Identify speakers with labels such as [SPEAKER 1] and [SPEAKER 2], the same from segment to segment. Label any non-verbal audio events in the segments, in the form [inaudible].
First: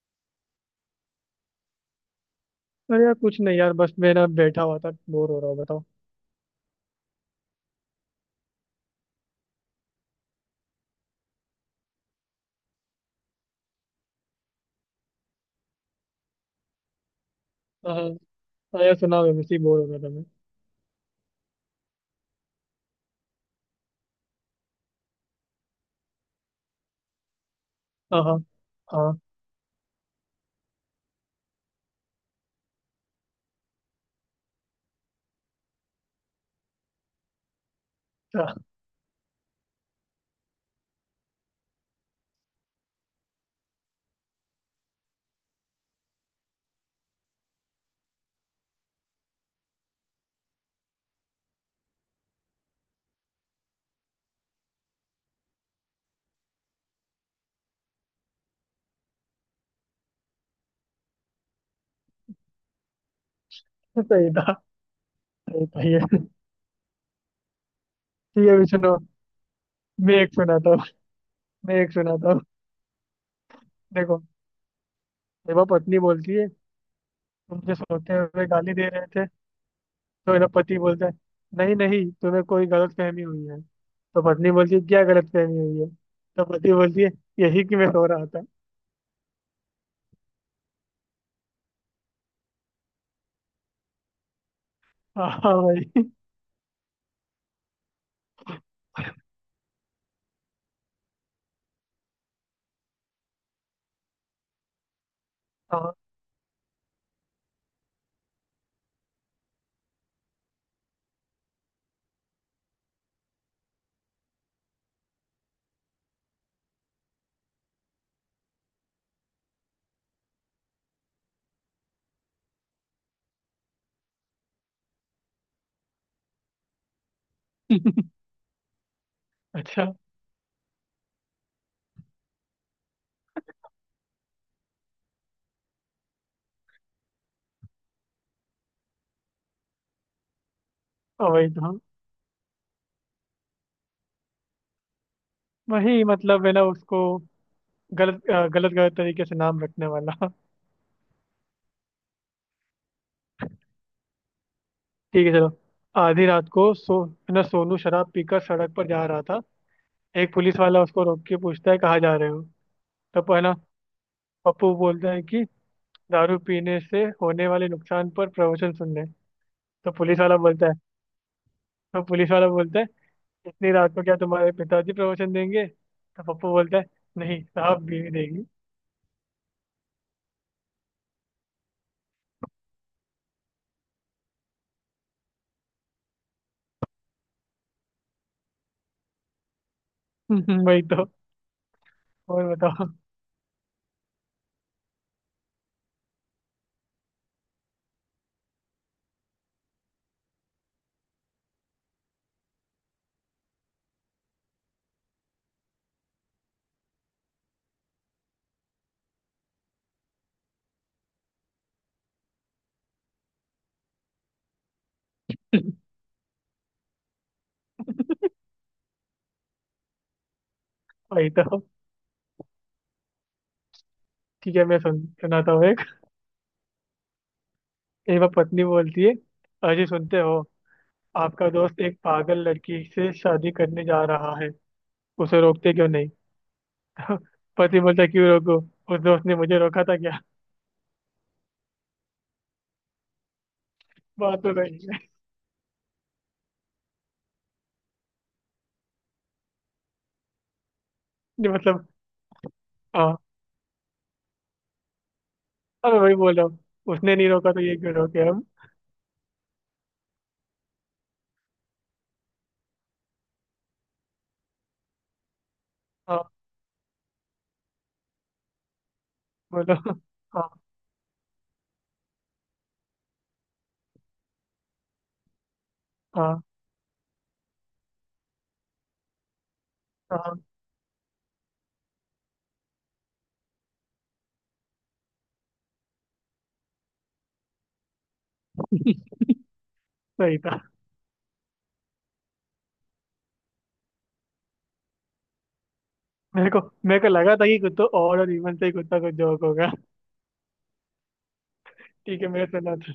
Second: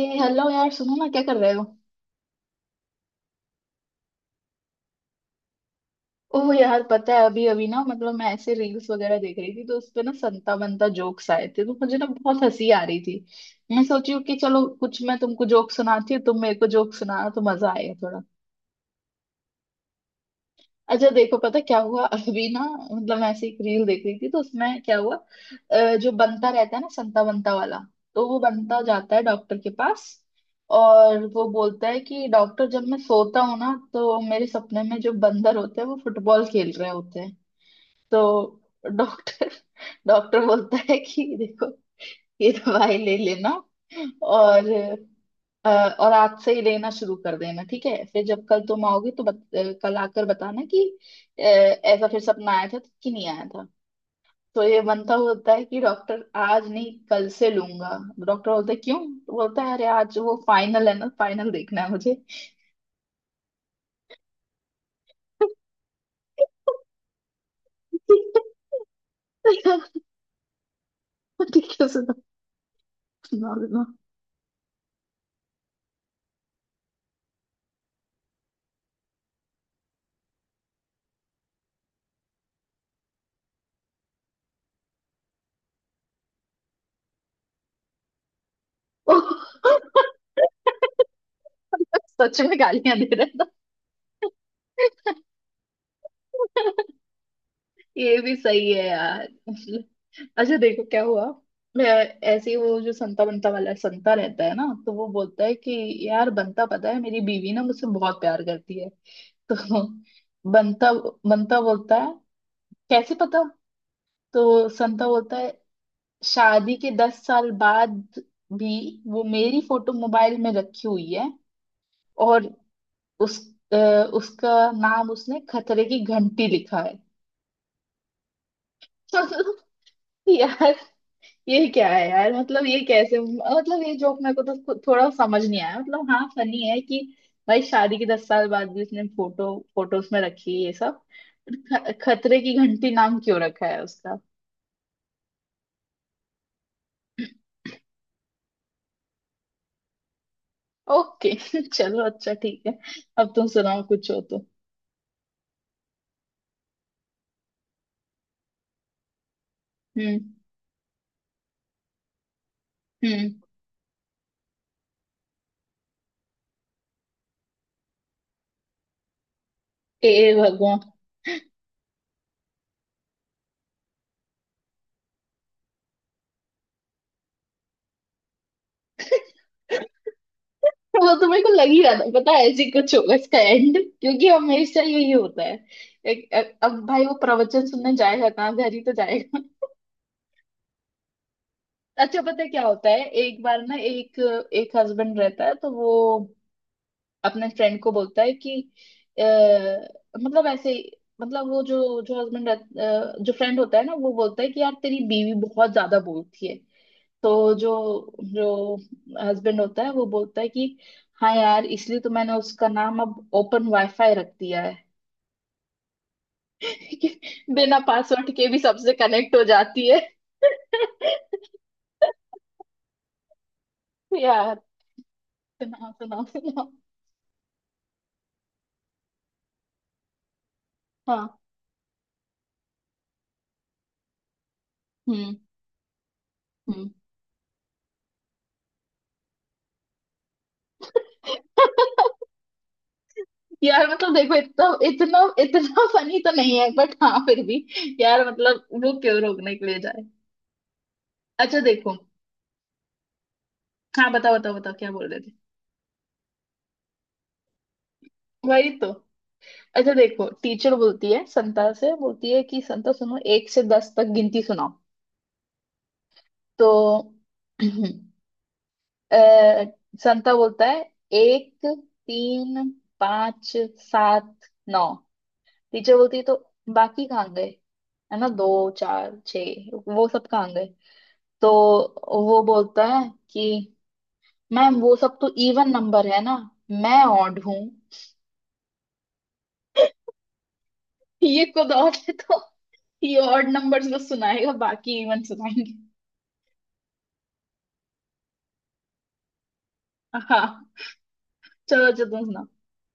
[SPEAKER 1] ए hello यार, सुनो ना, क्या कर रहे हो।
[SPEAKER 2] अरे यार, कुछ नहीं यार। बस मैं ना बैठा हुआ था, बोर हो रहा हूँ, बताओ।
[SPEAKER 1] ओह यार, पता है अभी अभी ना, मतलब मैं ऐसे रील्स वगैरह देख रही थी तो उस पे ना संता बंता जोक्स आए थे तो मुझे ना बहुत हंसी आ रही थी। मैं सोची हूँ कि चलो, कुछ मैं तुमको जोक सुनाती हूँ, तुम मेरे को जोक सुनाना, तो मजा
[SPEAKER 2] हाँ।
[SPEAKER 1] आएगा।
[SPEAKER 2] हाँ यार सुना, मैं वैसे ही बोर हो रहा था मैं।
[SPEAKER 1] अच्छा देखो, पता क्या हुआ अभी ना। मतलब मैं ऐसे एक रील देख रही थी तो उसमें क्या हुआ। जो बनता रहता है ना, संता बनता वाला।
[SPEAKER 2] हाँ
[SPEAKER 1] तो वो
[SPEAKER 2] हाँ
[SPEAKER 1] बनता जाता
[SPEAKER 2] हाँ।
[SPEAKER 1] है डॉक्टर के पास। और वो बोलता है कि डॉक्टर, जब मैं सोता हूँ ना तो मेरे सपने में जो बंदर होते हैं वो फुटबॉल खेल रहे होते हैं।
[SPEAKER 2] हाँ,
[SPEAKER 1] तो डॉक्टर [laughs] डॉक्टर बोलता है कि देखो, ये दवाई ले लेना। और अ, और आज से ही लेना शुरू कर देना, ठीक है। फिर जब कल तुम आओगे तो कल आकर बताना कि ऐसा फिर सपना आया था तो कि नहीं आया था। तो ये बनता होता है कि डॉक्टर, आज नहीं कल से लूंगा। डॉक्टर बोलता है क्यों। तो बोलता है अरे आज वो फाइनल है ना, फाइनल देखना है मुझे।
[SPEAKER 2] सही था। सही था ये। ठीक है, भी सुनो। मैं एक सुनाता हूँ।
[SPEAKER 1] ठीक
[SPEAKER 2] मैं
[SPEAKER 1] है,
[SPEAKER 2] एक
[SPEAKER 1] उसे मत
[SPEAKER 2] सुनाता हूँ
[SPEAKER 1] सुना देना।
[SPEAKER 2] देखो, देवा पत्नी बोलती है, तुम जो सोते हुए गाली दे रहे थे। तो मेरा पति बोलता है, नहीं नहीं, तुम्हें कोई गलत फहमी हुई है। तो पत्नी बोलती है, क्या गलत फहमी हुई है? तो पति बोलती है, यही कि मैं सो रहा था।
[SPEAKER 1] [laughs] सच में गालियां दे रहा था।
[SPEAKER 2] हाँ हाँ, वही।
[SPEAKER 1] [laughs] ये भी सही है यार। अच्छा देखो क्या हुआ। मैं ऐसे ही वो जो संता बनता वाला संता रहता है ना, तो वो बोलता है कि
[SPEAKER 2] हाँ।
[SPEAKER 1] यार बंता, पता है मेरी बीवी ना मुझसे बहुत प्यार करती है। [laughs] तो बंता बंता बोलता है कैसे पता। तो संता बोलता है शादी के 10 साल बाद भी वो मेरी फोटो मोबाइल में रखी हुई है। और उस अ, उसका नाम उसने खतरे की घंटी लिखा है। [laughs]
[SPEAKER 2] अच्छा।
[SPEAKER 1] यार, ये क्या है यार, मतलब ये कैसे, मतलब ये जोक मेरे को तो थोड़ा समझ नहीं आया। मतलब हाँ फनी है कि भाई शादी के 10 साल बाद भी उसने फोटोज में रखी है ये सब।
[SPEAKER 2] हाँ, वही तो। हाँ,
[SPEAKER 1] खतरे की घंटी नाम क्यों रखा है उसका।
[SPEAKER 2] वही मतलब है ना उसको। गलत गलत गलत तरीके से नाम रखने वाला।
[SPEAKER 1] ओके। [laughs] चलो अच्छा ठीक है, अब तुम सुनाओ कुछ हो तो।
[SPEAKER 2] ठीक है चलो। आधी रात को सो है ना, सोनू शराब पीकर सड़क पर जा रहा था।
[SPEAKER 1] हम्म।
[SPEAKER 2] एक पुलिस वाला उसको रोक के पूछता है, कहाँ जा रहे हो? तब
[SPEAKER 1] हम्म।
[SPEAKER 2] है ना पप्पू बोलता है कि दारू पीने से होने वाले नुकसान पर प्रवचन सुनने। तो
[SPEAKER 1] ए
[SPEAKER 2] पुलिस वाला बोलता है।
[SPEAKER 1] भगवान।
[SPEAKER 2] तो पुलिस वाला बोलता है, इतनी रात को क्या तुम्हारे पिताजी प्रवचन देंगे? तो पप्पू बोलता है, नहीं साहब, बीवी देगी।
[SPEAKER 1] वो तो मेरे को लग ही रहा था, पता है ऐसे ही कुछ होगा इसका एंड, क्योंकि हमेशा यही होता है। अब भाई वो प्रवचन सुनने जाएगा कहाँ, घर ही तो जाएगा।
[SPEAKER 2] [laughs] वही तो।
[SPEAKER 1] अच्छा पता है
[SPEAKER 2] और
[SPEAKER 1] क्या
[SPEAKER 2] बताओ।
[SPEAKER 1] होता है, एक बार ना, एक एक हस्बैंड रहता है तो वो अपने फ्रेंड को बोलता है कि अ, मतलब मतलब वो जो जो हस्बैंड जो फ्रेंड होता है ना वो बोलता है कि यार तेरी बीवी बहुत ज्यादा बोलती है। तो जो जो हस्बैंड होता है वो बोलता है कि हाँ यार, इसलिए तो मैंने उसका नाम अब ओपन वाईफाई रख दिया है।
[SPEAKER 2] [laughs]
[SPEAKER 1] [laughs] कि बिना पासवर्ड के भी सबसे कनेक्ट हो जाती है।
[SPEAKER 2] वही
[SPEAKER 1] [laughs]
[SPEAKER 2] तो। ठीक
[SPEAKER 1] यार।
[SPEAKER 2] है, मैं सुनाता हूँ एक।
[SPEAKER 1] सुनाओ सुनाओ सुनाओ।
[SPEAKER 2] एक बार पत्नी बोलती है, अजी सुनते हो,
[SPEAKER 1] हाँ।
[SPEAKER 2] आपका दोस्त एक पागल लड़की से शादी करने जा रहा है,
[SPEAKER 1] हम्म।
[SPEAKER 2] उसे रोकते क्यों नहीं?
[SPEAKER 1] हम्म।
[SPEAKER 2] [laughs] पति बोलता, क्यों रोको? उस दोस्त ने मुझे रोका था क्या?
[SPEAKER 1] यार मतलब
[SPEAKER 2] [laughs]
[SPEAKER 1] देखो,
[SPEAKER 2] बात हो
[SPEAKER 1] इतना
[SPEAKER 2] रही है।
[SPEAKER 1] इतना इतना फनी तो नहीं है, बट हाँ फिर भी। यार मतलब वो क्यों रोकने के लिए जाए।
[SPEAKER 2] [laughs] नहीं
[SPEAKER 1] अच्छा
[SPEAKER 2] मतलब।
[SPEAKER 1] देखो।
[SPEAKER 2] हाँ।
[SPEAKER 1] हाँ बताओ बताओ बताओ क्या बोल रहे थे।
[SPEAKER 2] अब वही बोल रहा हूँ। उसने नहीं रोका तो ये क्यों रोके हम।
[SPEAKER 1] वही तो। अच्छा देखो टीचर बोलती है, संता से बोलती है कि संता सुनो, एक से 10 तक गिनती सुनाओ।
[SPEAKER 2] हाँ
[SPEAKER 1] तो [clears throat] अ,
[SPEAKER 2] बोलो। [laughs]
[SPEAKER 1] संता
[SPEAKER 2] हाँ।
[SPEAKER 1] बोलता है एक, तीन, पाँच, सात, नौ। टीचर बोलती है तो
[SPEAKER 2] हाँ।
[SPEAKER 1] बाकी कहाँ गए, है ना, दो, चार, छः वो सब
[SPEAKER 2] हाँ।
[SPEAKER 1] कहाँ गए। तो वो बोलता है कि मैम वो सब तो इवन नंबर है ना, मैं ऑड हूं।
[SPEAKER 2] सही था।
[SPEAKER 1] [laughs] ये खुद ऑड है तो ये ऑड नंबर्स को सुनाएगा, बाकी इवन सुनाएंगे।
[SPEAKER 2] मेरे को, मेरे को लगा था कि कुत्तों और इवन से ही कुत्ता कुछ जोक होगा।
[SPEAKER 1] हाँ चलो अच्छा,
[SPEAKER 2] ठीक
[SPEAKER 1] तुम
[SPEAKER 2] है
[SPEAKER 1] सुनाओ।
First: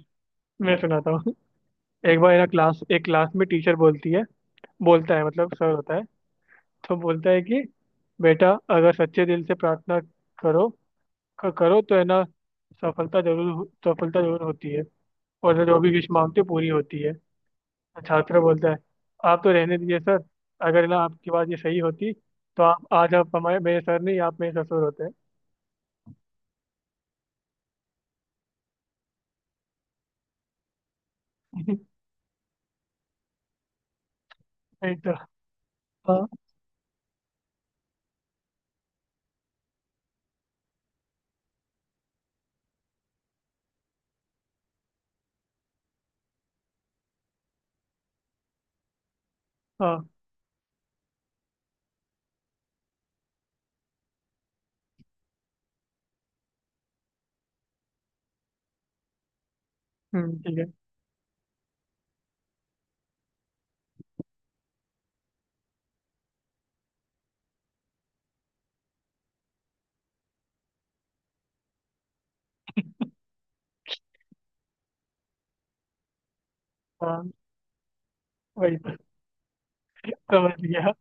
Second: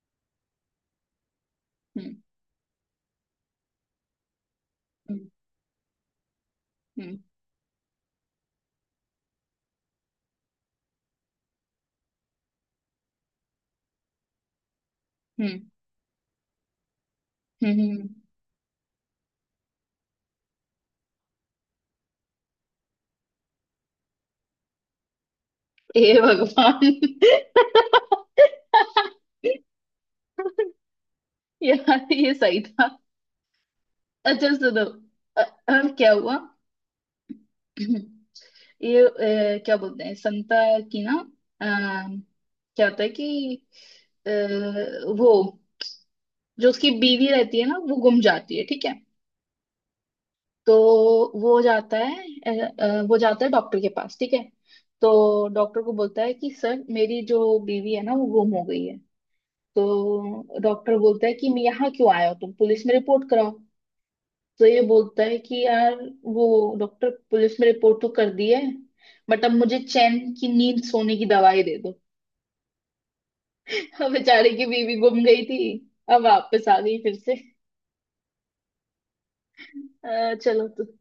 [SPEAKER 2] मैं सुनाता हूँ।
[SPEAKER 1] हम्म।
[SPEAKER 2] एक क्लास में टीचर बोलती है, बोलता
[SPEAKER 1] हम्म।
[SPEAKER 2] है मतलब सर होता है। तो
[SPEAKER 1] हम्म।
[SPEAKER 2] बोलता है कि बेटा, अगर सच्चे दिल से प्रार्थना करो, करो तो है ना सफलता जरूर सफलता जरूर होती है
[SPEAKER 1] हम्म।
[SPEAKER 2] और जो भी विश मांगते हो, पूरी होती है।
[SPEAKER 1] हम्म।
[SPEAKER 2] छात्र बोलता है, आप तो रहने दीजिए सर। अगर ना आपकी बात ये सही होती तो आप आज, आप हमारे मेरे सर नहीं, आप मेरे ससुर होते हैं।
[SPEAKER 1] हे भगवान। [laughs]
[SPEAKER 2] [laughs]
[SPEAKER 1] यार ये सही था। अच्छा सुनो।
[SPEAKER 2] नहीं तो।
[SPEAKER 1] अ- अब क्या
[SPEAKER 2] हाँ
[SPEAKER 1] हुआ। [clears throat] ये क्या बोलते हैं संता की ना, अ, क्या होता है कि अ, वो जो उसकी बीवी रहती है ना, वो गुम जाती है, ठीक है।
[SPEAKER 2] हाँ।
[SPEAKER 1] तो वो जाता है अ, वो जाता है डॉक्टर के पास, ठीक है। तो डॉक्टर को बोलता है कि सर मेरी जो बीवी है ना वो गुम हो गई है।
[SPEAKER 2] ठीक
[SPEAKER 1] तो
[SPEAKER 2] है।
[SPEAKER 1] डॉक्टर बोलता है कि मैं यहाँ क्यों आया हो तुम, पुलिस में रिपोर्ट कराओ। तो ये बोलता है कि यार वो डॉक्टर, पुलिस में रिपोर्ट तो कर दी है, बट अब मुझे चैन की नींद सोने की दवाई दे दो। [laughs] अब बेचारे की बीवी गुम गई थी, अब वापस आ गई फिर
[SPEAKER 2] हाँ
[SPEAKER 1] से।
[SPEAKER 2] वही तो, समझ
[SPEAKER 1] चलो तो।
[SPEAKER 2] गया।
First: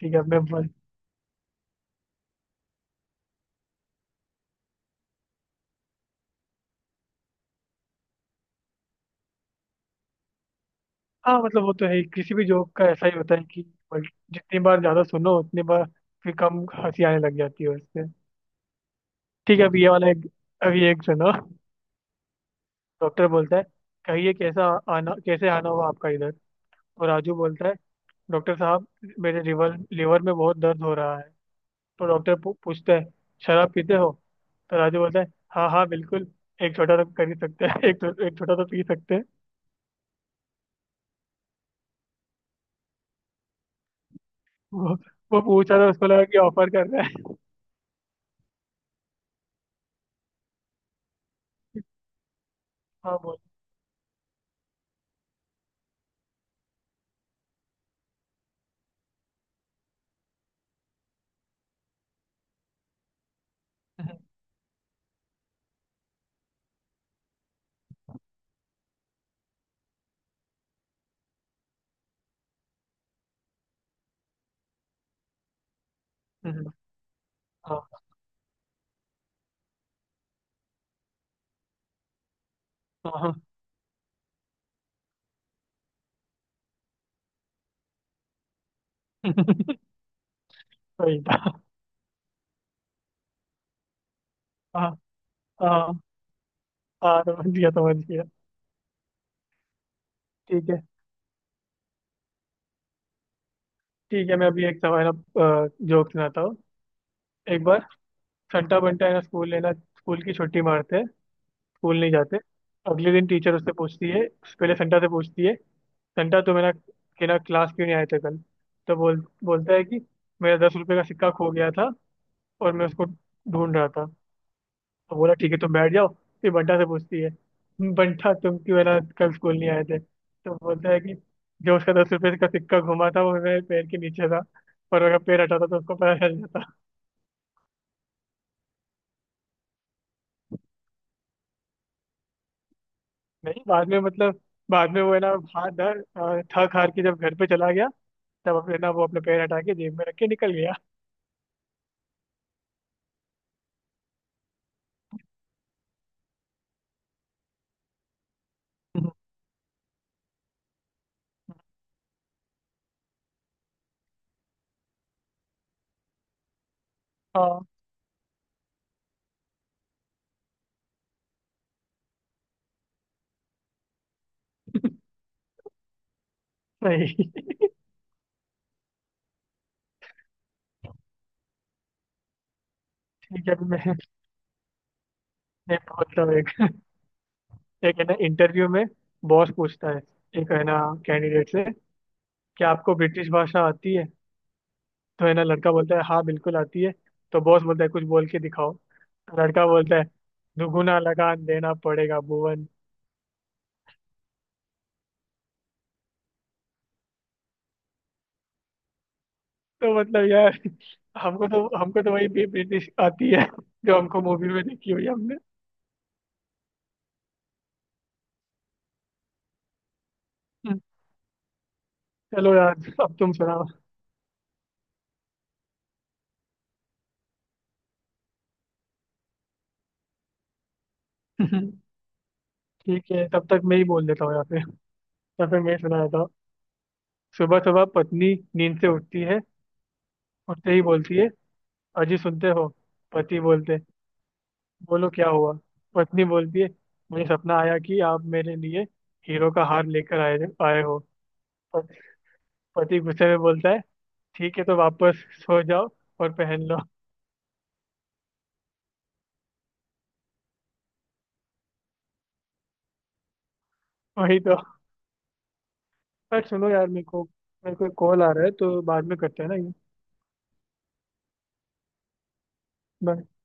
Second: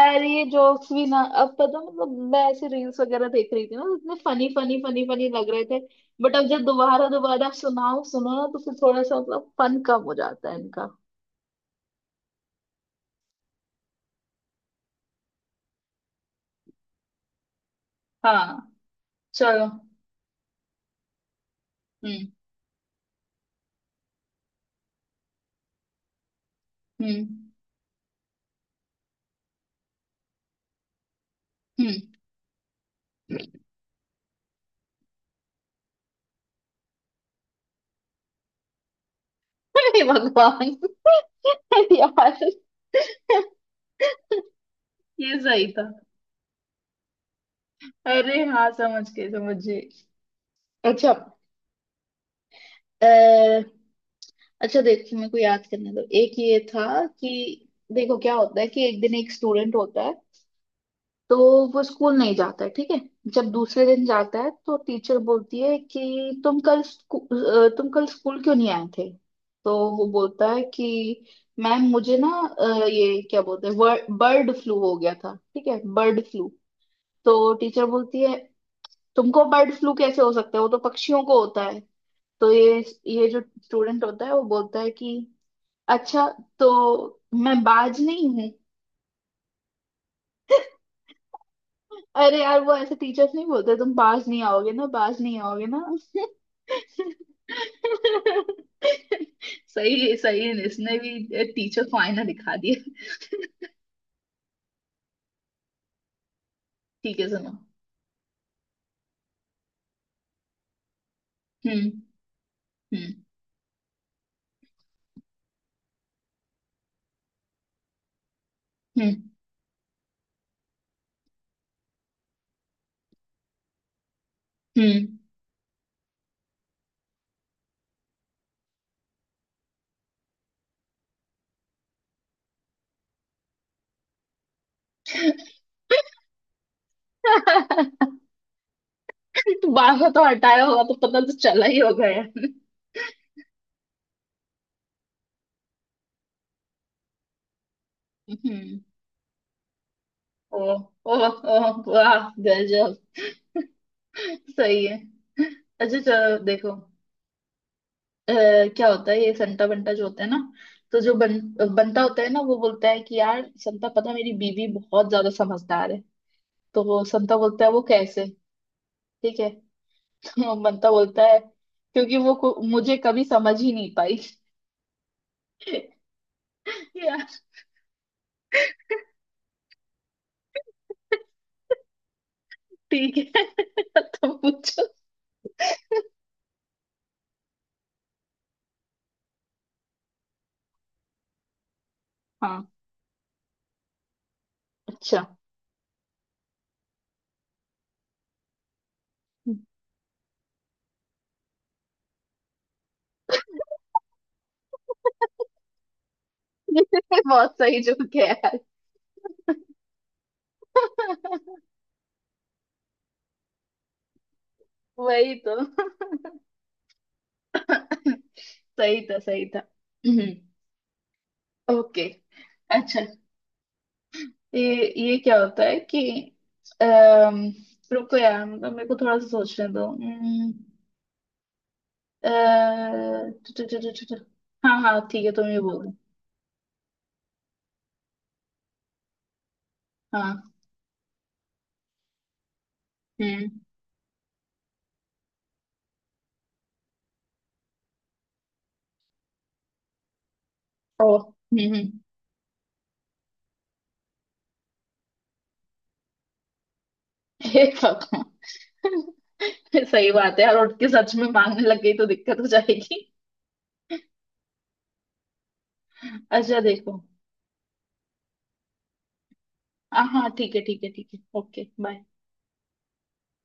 [SPEAKER 2] ठीक है अब मैं।
[SPEAKER 1] ये जोक्स भी ना, अब पता मतलब मैं ऐसे रील्स वगैरह देख रही थी ना तो इतने फनी फनी फनी फनी लग रहे थे। बट अब जब दोबारा दोबारा सुनाओ सुनो ना तो फिर थोड़ा सा मतलब फन कम हो जाता है इनका।
[SPEAKER 2] हाँ मतलब वो तो है ही, किसी भी जॉब का ऐसा ही होता है कि जितनी बार ज्यादा सुनो उतनी बार फिर कम हंसी आने लग जाती है उससे।
[SPEAKER 1] हाँ
[SPEAKER 2] ठीक है,
[SPEAKER 1] चलो।
[SPEAKER 2] अभी ये वाला एक, अभी एक सुनो।
[SPEAKER 1] हम्म।
[SPEAKER 2] डॉक्टर बोलता है, कहिए कैसा आना कैसे आना हुआ आपका इधर? तो राजू
[SPEAKER 1] हम्म।
[SPEAKER 2] बोलता है, डॉक्टर साहब, मेरे रिवर लिवर में बहुत दर्द हो रहा है।
[SPEAKER 1] हम्म।
[SPEAKER 2] तो डॉक्टर पूछता है, शराब पीते हो? तो राजू बोलता है, हाँ हाँ बिल्कुल, एक छोटा तो कर ही सकते हैं, एक छोटा तो पी सकते हैं।
[SPEAKER 1] हे भगवान। [laughs] यार
[SPEAKER 2] वो
[SPEAKER 1] ये
[SPEAKER 2] वो
[SPEAKER 1] सही
[SPEAKER 2] पूछा
[SPEAKER 1] था।
[SPEAKER 2] था, उसको लगा कि ऑफर कर रहा है।
[SPEAKER 1] अरे हाँ समझ गए समझ गए। अच्छा।
[SPEAKER 2] हाँ बोल।
[SPEAKER 1] अः अच्छा देखो मेरे को याद करने दो, एक ये था कि देखो क्या होता है कि एक दिन एक स्टूडेंट होता है तो वो स्कूल नहीं जाता है, ठीक है। जब दूसरे
[SPEAKER 2] [laughs]
[SPEAKER 1] दिन
[SPEAKER 2] हम्म,
[SPEAKER 1] जाता है तो टीचर बोलती है कि तुम कल स्कूल क्यों नहीं आए थे। तो वो बोलता है कि मैम मुझे ना ये क्या बोलते हैं बर्ड फ्लू हो गया था, ठीक है बर्ड फ्लू।
[SPEAKER 2] हम्म,
[SPEAKER 1] तो
[SPEAKER 2] हाँ
[SPEAKER 1] टीचर बोलती है तुमको बर्ड फ्लू कैसे हो सकता है, वो तो पक्षियों को होता है। तो ये जो
[SPEAKER 2] हाँ
[SPEAKER 1] स्टूडेंट होता है वो बोलता है कि अच्छा तो मैं बाज नहीं हूँ।
[SPEAKER 2] सही था।
[SPEAKER 1] अरे यार वो ऐसे टीचर्स नहीं बोलते, तुम बाज नहीं आओगे ना,
[SPEAKER 2] हाँ
[SPEAKER 1] बाज नहीं आओगे ना। [laughs]
[SPEAKER 2] हाँ, हाँ समझ गया, समझ गया।
[SPEAKER 1] सही है सही है,
[SPEAKER 2] ठीक है,
[SPEAKER 1] इसने भी टीचर को आईना दिखा दिया।
[SPEAKER 2] ठीक है, मैं अभी एक सवाल, अब जोक सुनाता हूँ।
[SPEAKER 1] ठीक है सुनो।
[SPEAKER 2] एक बार संटा बंटा है ना, स्कूल की छुट्टी मारते हैं,
[SPEAKER 1] हम्म।
[SPEAKER 2] स्कूल नहीं जाते। अगले
[SPEAKER 1] हम्म।
[SPEAKER 2] दिन टीचर उससे पूछती है, पहले संटा से पूछती है, संटा तुम है ना कि ना क्लास क्यों नहीं आए थे कल? तो
[SPEAKER 1] हम्म।
[SPEAKER 2] बोलता है कि मेरा 10 रुपये का सिक्का खो गया था और मैं उसको ढूंढ रहा था।
[SPEAKER 1] हम्म।
[SPEAKER 2] तो बोला ठीक है, तुम बैठ जाओ। फिर बंटा से पूछती है, बंटा तुम क्यों है ना कल स्कूल नहीं आए थे? तो बोलता है कि जो उसका 10 रुपए का सिक्का घुमा था वो मेरे पैर के नीचे था, पर अगर पैर हटाता तो उसको पता चल जाता।
[SPEAKER 1] [laughs] 12 तो हटाया होगा तो पता तो चला ही होगा यार।
[SPEAKER 2] नहीं बाद में मतलब, बाद में वो है ना, थक हार के जब घर पे चला गया, तब अपने
[SPEAKER 1] हम्म।
[SPEAKER 2] ना वो अपने पैर हटा के जेब में रख के निकल
[SPEAKER 1] ओ।
[SPEAKER 2] गया।
[SPEAKER 1] ओ। ओ। वाह गजब, सही है। अच्छा चलो देखो अ, क्या होता है, ये संता बंटा जो होता है ना, तो जो बंटा होता है ना वो बोलता है कि यार संता, पता है, मेरी बीवी बहुत ज्यादा समझदार है। तो वो संता बोलता
[SPEAKER 2] हाँ
[SPEAKER 1] है वो कैसे, ठीक है। तो बंटा बोलता है क्योंकि वो मुझे कभी समझ ही नहीं पाई। [laughs] यार
[SPEAKER 2] सही।
[SPEAKER 1] ठीक
[SPEAKER 2] ठीक है
[SPEAKER 1] है,
[SPEAKER 2] अभी मैं
[SPEAKER 1] तो पूछो।
[SPEAKER 2] मैं बोलता हूँ एक। एक है ना, इंटरव्यू में बॉस पूछता है, एक है ना कैंडिडेट से,
[SPEAKER 1] हाँ।
[SPEAKER 2] क्या आपको ब्रिटिश भाषा आती है?
[SPEAKER 1] अच्छा।
[SPEAKER 2] तो है ना लड़का बोलता है, हाँ बिल्कुल आती है। तो बॉस बोलता है, कुछ बोल के दिखाओ। तो लड़का बोलता है, दुगुना लगान देना पड़ेगा भुवन।
[SPEAKER 1] [laughs] बहुत सही जो है यार,
[SPEAKER 2] तो मतलब यार, हमको तो वही भी ब्रिटिश आती है जो हमको मूवी में देखी हुई है
[SPEAKER 1] वही
[SPEAKER 2] हमने।
[SPEAKER 1] तो। [laughs] सही था सही था। [clears throat]
[SPEAKER 2] हम्म,
[SPEAKER 1] ओके।
[SPEAKER 2] चलो यार।
[SPEAKER 1] अच्छा
[SPEAKER 2] अब तुम सुनाओ।
[SPEAKER 1] ये क्या होता है कि अम, रुको यार, मतलब मेरे को थोड़ा सा सोचने दो।
[SPEAKER 2] ठीक
[SPEAKER 1] अ,
[SPEAKER 2] है, तब
[SPEAKER 1] टु-
[SPEAKER 2] तक
[SPEAKER 1] टु-
[SPEAKER 2] मैं
[SPEAKER 1] टु-
[SPEAKER 2] ही
[SPEAKER 1] टु- टु-
[SPEAKER 2] बोल
[SPEAKER 1] टु-
[SPEAKER 2] देता हूँ, या फिर,
[SPEAKER 1] हाँ हाँ ठीक है,
[SPEAKER 2] या
[SPEAKER 1] तुम
[SPEAKER 2] फिर
[SPEAKER 1] ये
[SPEAKER 2] मैं ही
[SPEAKER 1] बोलो।
[SPEAKER 2] सुना देता हूँ। सुबह सुबह पत्नी नींद से उठती है,
[SPEAKER 1] हाँ।
[SPEAKER 2] उठते ही बोलती है, अजी सुनते हो? पति
[SPEAKER 1] हम्म।
[SPEAKER 2] बोलते, बोलो क्या हुआ? पत्नी बोलती है, मुझे सपना आया कि आप मेरे लिए हीरो का हार लेकर आए आए हो।
[SPEAKER 1] ओ। हम्म। हम्म।
[SPEAKER 2] पति पति गुस्से में बोलता है, ठीक है तो वापस सो जाओ और पहन लो। [laughs]
[SPEAKER 1] हे भगवान, सही बात है यार, उठ के सच में मांगने लग गई तो दिक्कत हो जाएगी।
[SPEAKER 2] वही तो। पर
[SPEAKER 1] अच्छा
[SPEAKER 2] सुनो यार,
[SPEAKER 1] देखो।
[SPEAKER 2] मेरे को कॉल आ रहा है तो बाद में करते हैं ना ये।
[SPEAKER 1] हाँ हाँ ठीक है ठीक है ठीक है, ओके बाय।
[SPEAKER 2] Bye.